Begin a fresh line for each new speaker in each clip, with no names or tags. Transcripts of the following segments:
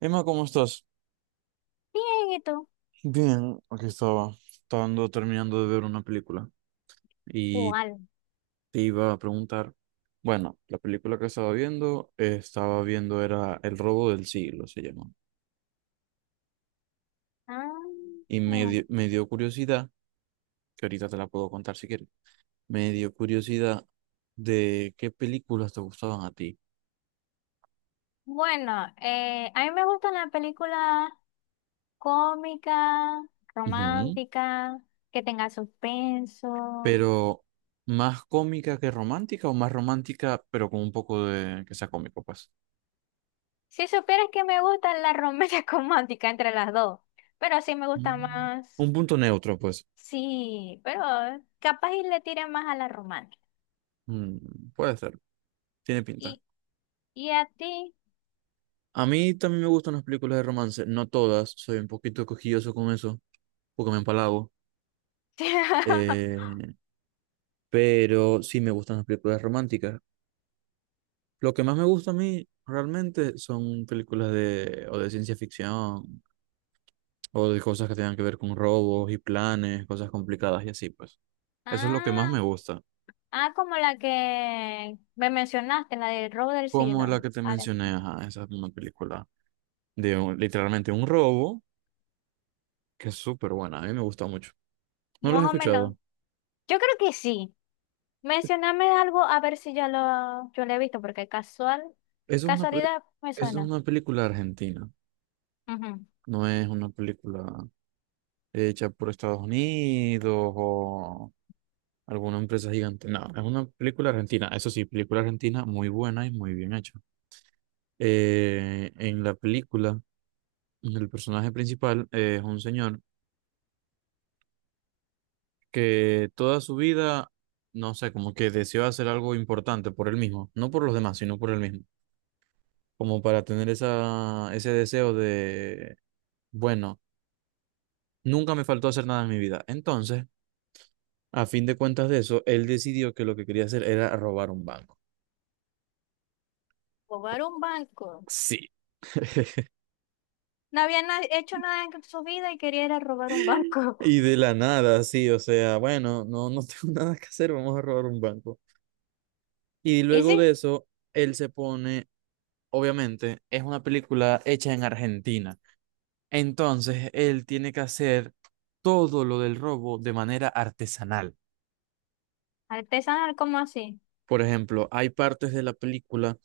Emma, ¿cómo estás?
Bien, ¿y tú?
Bien, aquí estaba, estaba ando terminando de ver una película y
¿Cuál?
te iba a preguntar, bueno, la película que estaba viendo era El robo del siglo, se llama,
Ah,
y me dio curiosidad, que ahorita te la puedo contar si quieres, me dio curiosidad de qué películas te gustaban a ti.
bueno, a mí me gustan las películas cómicas,
Ujú.
románticas, que tengan suspenso.
Pero más cómica que romántica o más romántica, pero con un poco de que sea cómico, pues.
Si supieras que me gustan las románticas románticas entre las dos, pero sí me gusta
Mm. Un
más,
punto neutro, pues.
sí, pero capaz y le tire más a la romántica.
Mm, puede ser, tiene pinta.
¿Y, y a ti?
A mí también me gustan las películas de romance, no todas, soy un poquito cojilloso con eso, porque me empalago, eh, pero sí me gustan las películas románticas. Lo que más me gusta a mí realmente son o de ciencia ficción, o de cosas que tengan que ver con robos y planes, cosas complicadas y así, pues. Eso es lo que más
Ah,
me gusta.
ah, como la que me mencionaste, la de Robo del
Como la
Siglo.
que te
Ahora.
mencioné, ajá, esa es una película de literalmente un robo, que es súper buena, a mí me gusta mucho. No los he
Más o menos.
escuchado.
Yo creo que sí. Mencioname algo a ver si ya yo lo he visto, porque casual,
Eso es una, peli-
casualidad me
Eso es
suena.
una película argentina.
Ujú.
No es una película hecha por Estados Unidos o alguna empresa gigante. No, es una película argentina. Eso sí, película argentina muy buena y muy bien hecha. En la película, el personaje principal es un señor que toda su vida, no sé, como que deseó hacer algo importante por él mismo, no por los demás, sino por él mismo, como para tener ese deseo de, bueno, nunca me faltó hacer nada en mi vida. Entonces, a fin de cuentas de eso, él decidió que lo que quería hacer era robar un banco.
Robar un banco.
Sí.
No había na- hecho nada en su vida y quería ir a robar un banco.
Y de la nada, sí, o sea, bueno, no tengo nada que hacer, vamos a robar un banco. Y
Y
luego
sí,
de eso, él se pone, obviamente, es una película hecha en Argentina. Entonces, él tiene que hacer todo lo del robo de manera artesanal.
artesanal como así.
Por ejemplo, hay partes de la película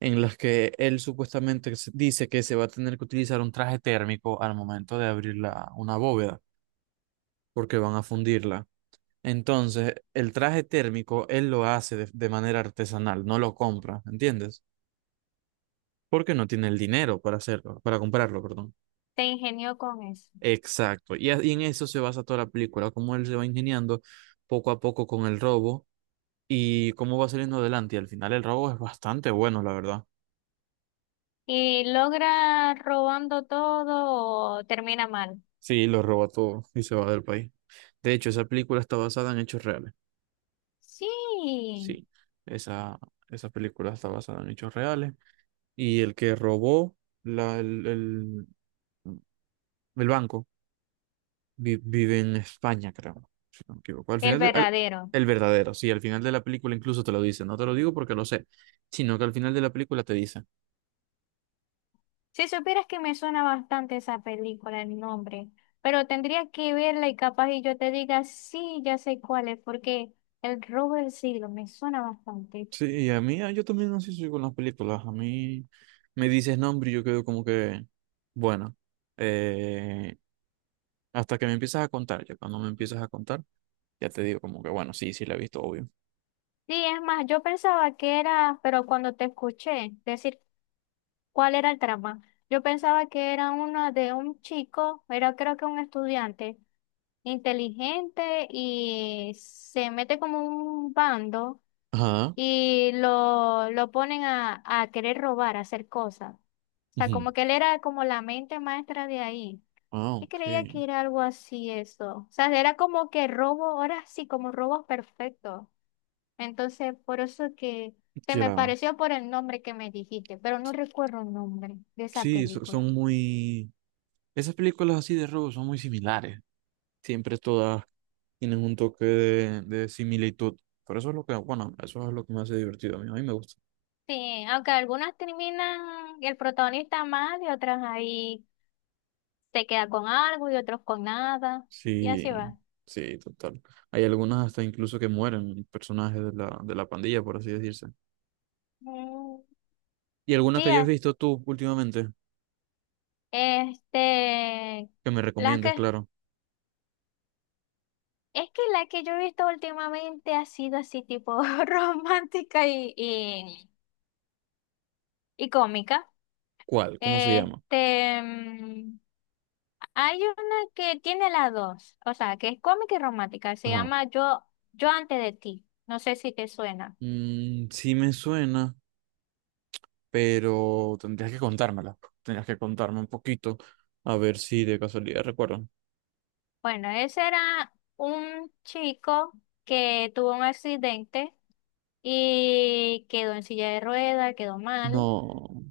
en las que él supuestamente dice que se va a tener que utilizar un traje térmico al momento de abrir una bóveda, porque van a fundirla. Entonces, el traje térmico él lo hace de manera artesanal, no lo compra, ¿entiendes? Porque no tiene el dinero para hacerlo, para comprarlo, perdón.
Se ingenió con eso.
Exacto. Y en eso se basa toda la película, cómo él se va ingeniando poco a poco con el robo y cómo va saliendo adelante. Y al final el robo es bastante bueno, la verdad.
Y logra robando todo o termina mal.
Sí, lo roba todo y se va del país. De hecho, esa película está basada en hechos reales.
Sí,
Sí, esa, esa película está basada en hechos reales. Y el que robó la, el, el- el banco vive en España, creo. Si no me equivoco. Al
el
final, de- al-
verdadero.
El verdadero, sí, al final de la película incluso te lo dice. No te lo digo porque lo sé, sino que al final de la película te dice.
Si supieras que me suena bastante esa película, el nombre, pero tendría que verla y capaz y yo te diga, sí, ya sé cuál es, porque El robo del siglo me suena bastante.
Sí, y a mí, ah, yo también así soy con las películas. A mí me dices nombre y yo quedo como que, bueno, eh, hasta que me empiezas a contar, ya cuando me empiezas a contar, ya te digo como que, bueno, sí, sí la he visto, obvio.
Sí, es más, yo pensaba que era, pero cuando te escuché decir cuál era el trama, yo pensaba que era una de un chico, era creo que un estudiante inteligente y se mete como un bando
Ajá.
y lo ponen a querer robar, a hacer cosas. O sea,
Ujú.
como que él era como la mente maestra de ahí.
Ah,
Y
ok.
creía que era algo así eso. O sea, era como que robo, ahora sí, como robos perfectos. Entonces, por eso que se me
Ya.
pareció por el nombre que me dijiste, pero no recuerdo el nombre de esa
Sí,
película.
son muy... Esas películas así de robo son muy similares. Siempre todas tienen un toque de similitud. Por eso es lo que, bueno, eso es lo que me hace divertido a mí. A mí me gusta.
Sí, aunque algunas terminan el protagonista mal y otras ahí se queda con algo y otros con nada. Y así
Sí,
va.
sí, total. Hay algunas hasta incluso que mueren, personajes de de la pandilla, por así decirse.
Mm,
¿Y alguna
sí.
que hayas visto tú últimamente?
Este,
Que me
la
recomiendes,
que,
claro.
es que la que yo he visto últimamente ha sido así tipo romántica y cómica.
¿Cuál? ¿Cómo se llama?
Este, mm, Hay una que tiene las dos, o sea, que es cómica y romántica, se
Ajá.
llama Yo, Yo antes de ti, no sé si te suena.
Mm, sí me suena, pero tendrías que contármela. Tendrías que contarme un poquito, a ver si de casualidad recuerdo.
Bueno, ese era un chico que tuvo un accidente y quedó en silla de ruedas, quedó mal.
No,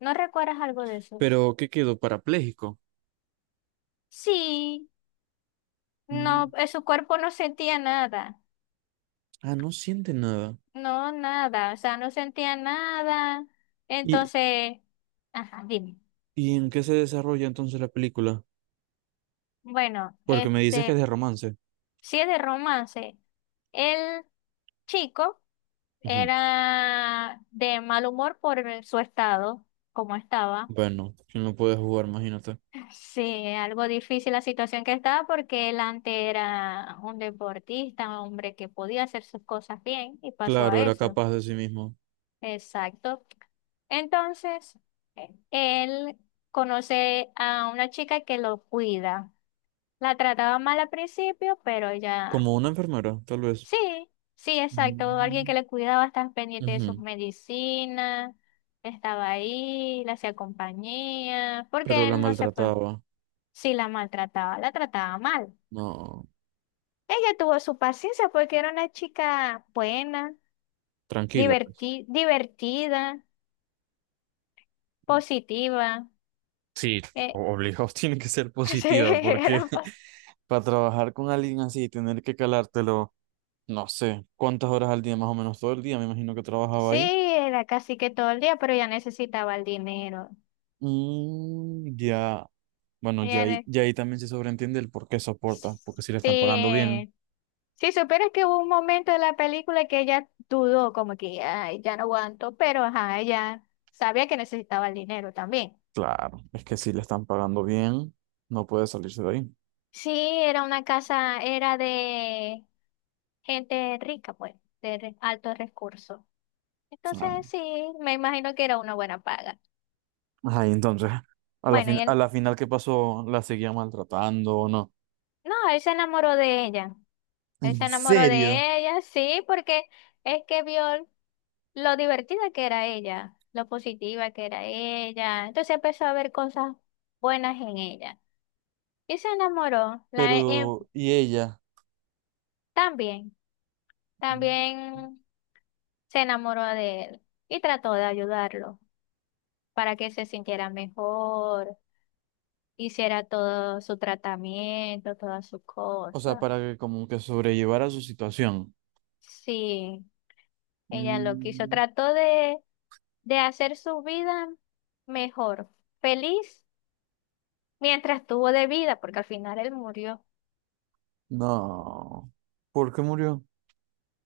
¿No recuerdas algo de eso?
pero ¿qué quedó? ¿Parapléjico?
Sí,
Mm,
no, su cuerpo no sentía nada,
ah, no siente nada.
no nada, o sea, no sentía nada.
¿Y,
Entonces, ajá, dime.
y en qué se desarrolla entonces la película?
Bueno,
Porque me dices que es
este,
de romance.
si es de romance, el chico era de mal humor por el- su estado, como estaba.
Bueno, quién no puede jugar, imagínate.
Sí, algo difícil la situación que estaba porque él antes era un deportista, un hombre que podía hacer sus cosas bien y pasó
Claro,
a
era
eso.
capaz de sí mismo.
Exacto. Entonces, él conoce a una chica que lo cuida. La trataba mal al principio, pero ella,
Como una enfermera, tal vez.
sí, sí, exacto. Alguien
Mm.
que le cuidaba, estaba pendiente de sus
Ujú.
medicinas, estaba ahí, le hacía compañía,
Pero
porque
la
él no se fue.
maltrataba.
Sí, la maltrataba, la trataba mal.
No,
Ella tuvo su paciencia porque era una chica buena,
tranquila, pues.
diverti- divertida, positiva.
Sí,
Eh,
obligado tiene que ser
Sí,
positiva, porque
era, pas-
para trabajar con alguien así y tener que calártelo, no sé, cuántas horas al día, más o menos todo el día, me imagino que trabajaba
sí,
ahí.
era casi que todo el día, pero ella necesitaba el dinero.
Mm, ya, bueno, ya
Ella
ahí,
ne-
ya ahí también se sobreentiende el por qué soporta, porque si le están pagando bien.
sí. Si supieras que hubo un momento de la película que ella dudó, como que ay, ya no aguanto, pero ajá, ella sabía que necesitaba el dinero también.
Claro, es que si le están pagando bien, no puede salirse de ahí.
Sí, era una casa, era de gente rica, pues, de re- altos recursos.
Ah.
Entonces, sí, me imagino que era una buena paga.
Ajá, y entonces,
Bueno, y
a
él,
la final, ¿qué pasó? ¿La seguía maltratando o no?
no, él se enamoró de ella. Él se
¿En
enamoró
serio?
de ella, sí, porque es que vio lo divertida que era ella, lo positiva que era ella. Entonces empezó a ver cosas buenas en ella. Y se enamoró.
Pero, ¿y ella?
También, también se enamoró de él y trató de ayudarlo para que se sintiera mejor, hiciera todo su tratamiento, todas sus
O sea,
cosas.
para que como que sobrellevara su situación.
Sí. Ella lo quiso,
Mm.
de hacer su vida mejor, feliz, mientras tuvo de vida, porque al final él murió.
No. ¿Por qué murió?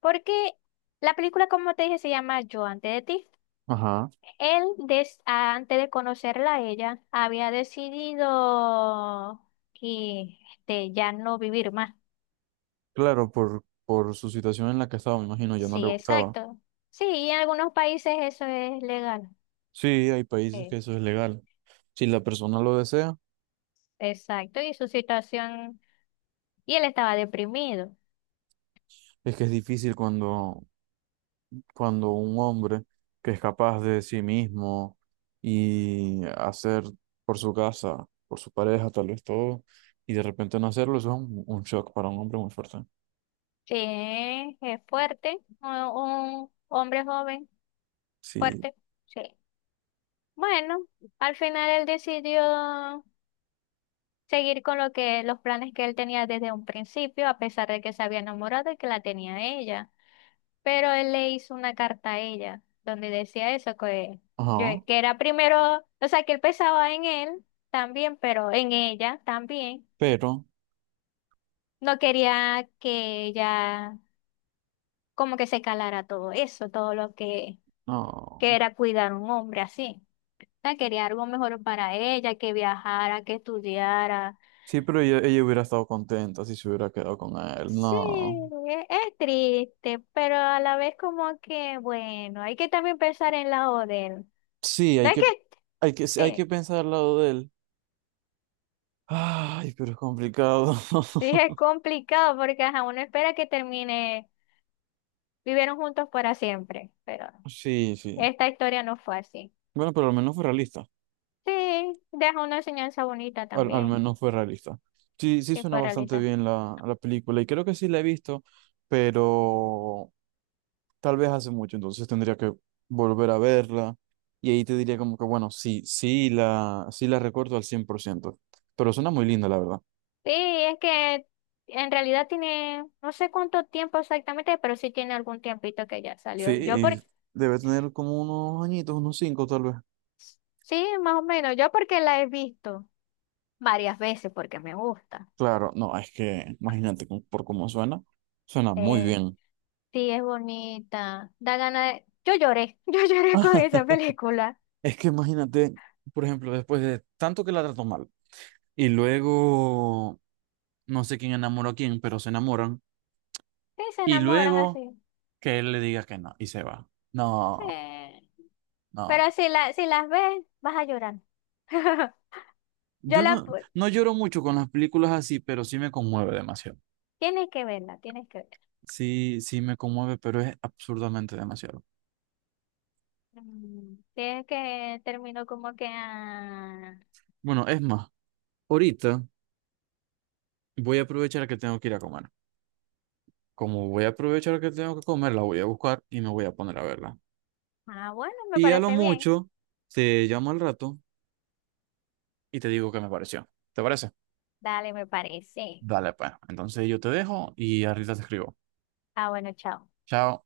Porque la película, como te dije, se llama Yo antes de ti.
Ajá.
Él, des- antes de conocerla a ella, había decidido que ya no vivir más.
Claro, por su situación en la que estaba, me imagino, ya no le
Sí,
gustaba.
exacto. Sí, y en algunos países eso es legal.
Sí, hay países que
Sí,
eso es legal. Si la persona lo desea,
exacto, y su situación, y él estaba deprimido.
es que es difícil cuando cuando un hombre que es capaz de sí mismo y hacer por su casa, por su pareja, tal vez todo, y de repente no hacerlo, eso es un shock para un hombre muy fuerte.
Sí, es fuerte, un hombre joven,
Sí,
fuerte, sí. Bueno, al final él decidió seguir con lo que, los planes que él tenía desde un principio, a pesar de que se había enamorado y que la tenía ella. Pero él le hizo una carta a ella, donde decía eso, que, yo,
ajá,
que era primero, o sea, que él pensaba en él también, pero en ella también.
pero,
No quería que ella como que se calara todo eso, todo lo que
no.
era cuidar a un hombre así. O sea, quería algo mejor para ella, que viajara, que estudiara.
Sí, pero ella hubiera estado contenta si se hubiera quedado con él,
Sí,
no.
e- es triste, pero a la vez como que, bueno, hay que también pensar en la de él.
Sí,
¿No es que
hay que
sí,
pensar al lado de él. Ay, pero es complicado.
sí es complicado porque ajá, uno espera que termine, vivieron juntos para siempre, pero
Sí, sí.
esta historia no fue así.
Bueno, pero al menos fue realista.
Sí, deja una enseñanza bonita
Al
también,
menos fue realista. Sí, sí
que
suena
para
bastante bien la película y creo que sí la he visto, pero tal vez hace mucho, entonces tendría que volver a verla y ahí te diría como que, bueno, sí la recuerdo al 100%, pero suena muy linda, la verdad.
sí, es que en realidad tiene, no sé cuánto tiempo exactamente, pero sí tiene algún tiempito que ya
Sí,
salió. Yo
y
por,
debe tener como unos añitos, unos cinco tal vez.
sí, más o menos, yo porque la he visto varias veces porque me gusta.
Claro, no, es que imagínate por cómo suena, suena muy
Eh,
bien.
sí, es bonita, da ganas de... Yo lloré, yo lloré con esa película.
Es que imagínate, por ejemplo, después de tanto que la trató mal y luego no sé quién enamoró a quién, pero se enamoran.
Sí, se
Y
enamoran
luego
así.
que él le diga que no y se va.
Sí.
No, no.
Pero si, la, si las ves, vas a llorar. Yo
Yo
la... pu-
no lloro mucho con las películas así, pero sí me conmueve demasiado.
Tienes que verla, tienes que verla.
Sí, sí me conmueve, pero es absurdamente demasiado.
Mm, tienes que termino como que... ah,
Bueno, es más, ahorita voy a aprovechar que tengo que ir a comer. Como voy a aprovechar que tengo que comer, la voy a buscar y me voy a poner a verla.
ah, bueno, me
Y a lo
parece bien.
mucho, te llamo al rato y te digo qué me pareció. ¿Te parece?
Dale, me parece.
Dale, pues. Entonces yo te dejo y ahorita te escribo.
Ah, bueno, chao.
Chao.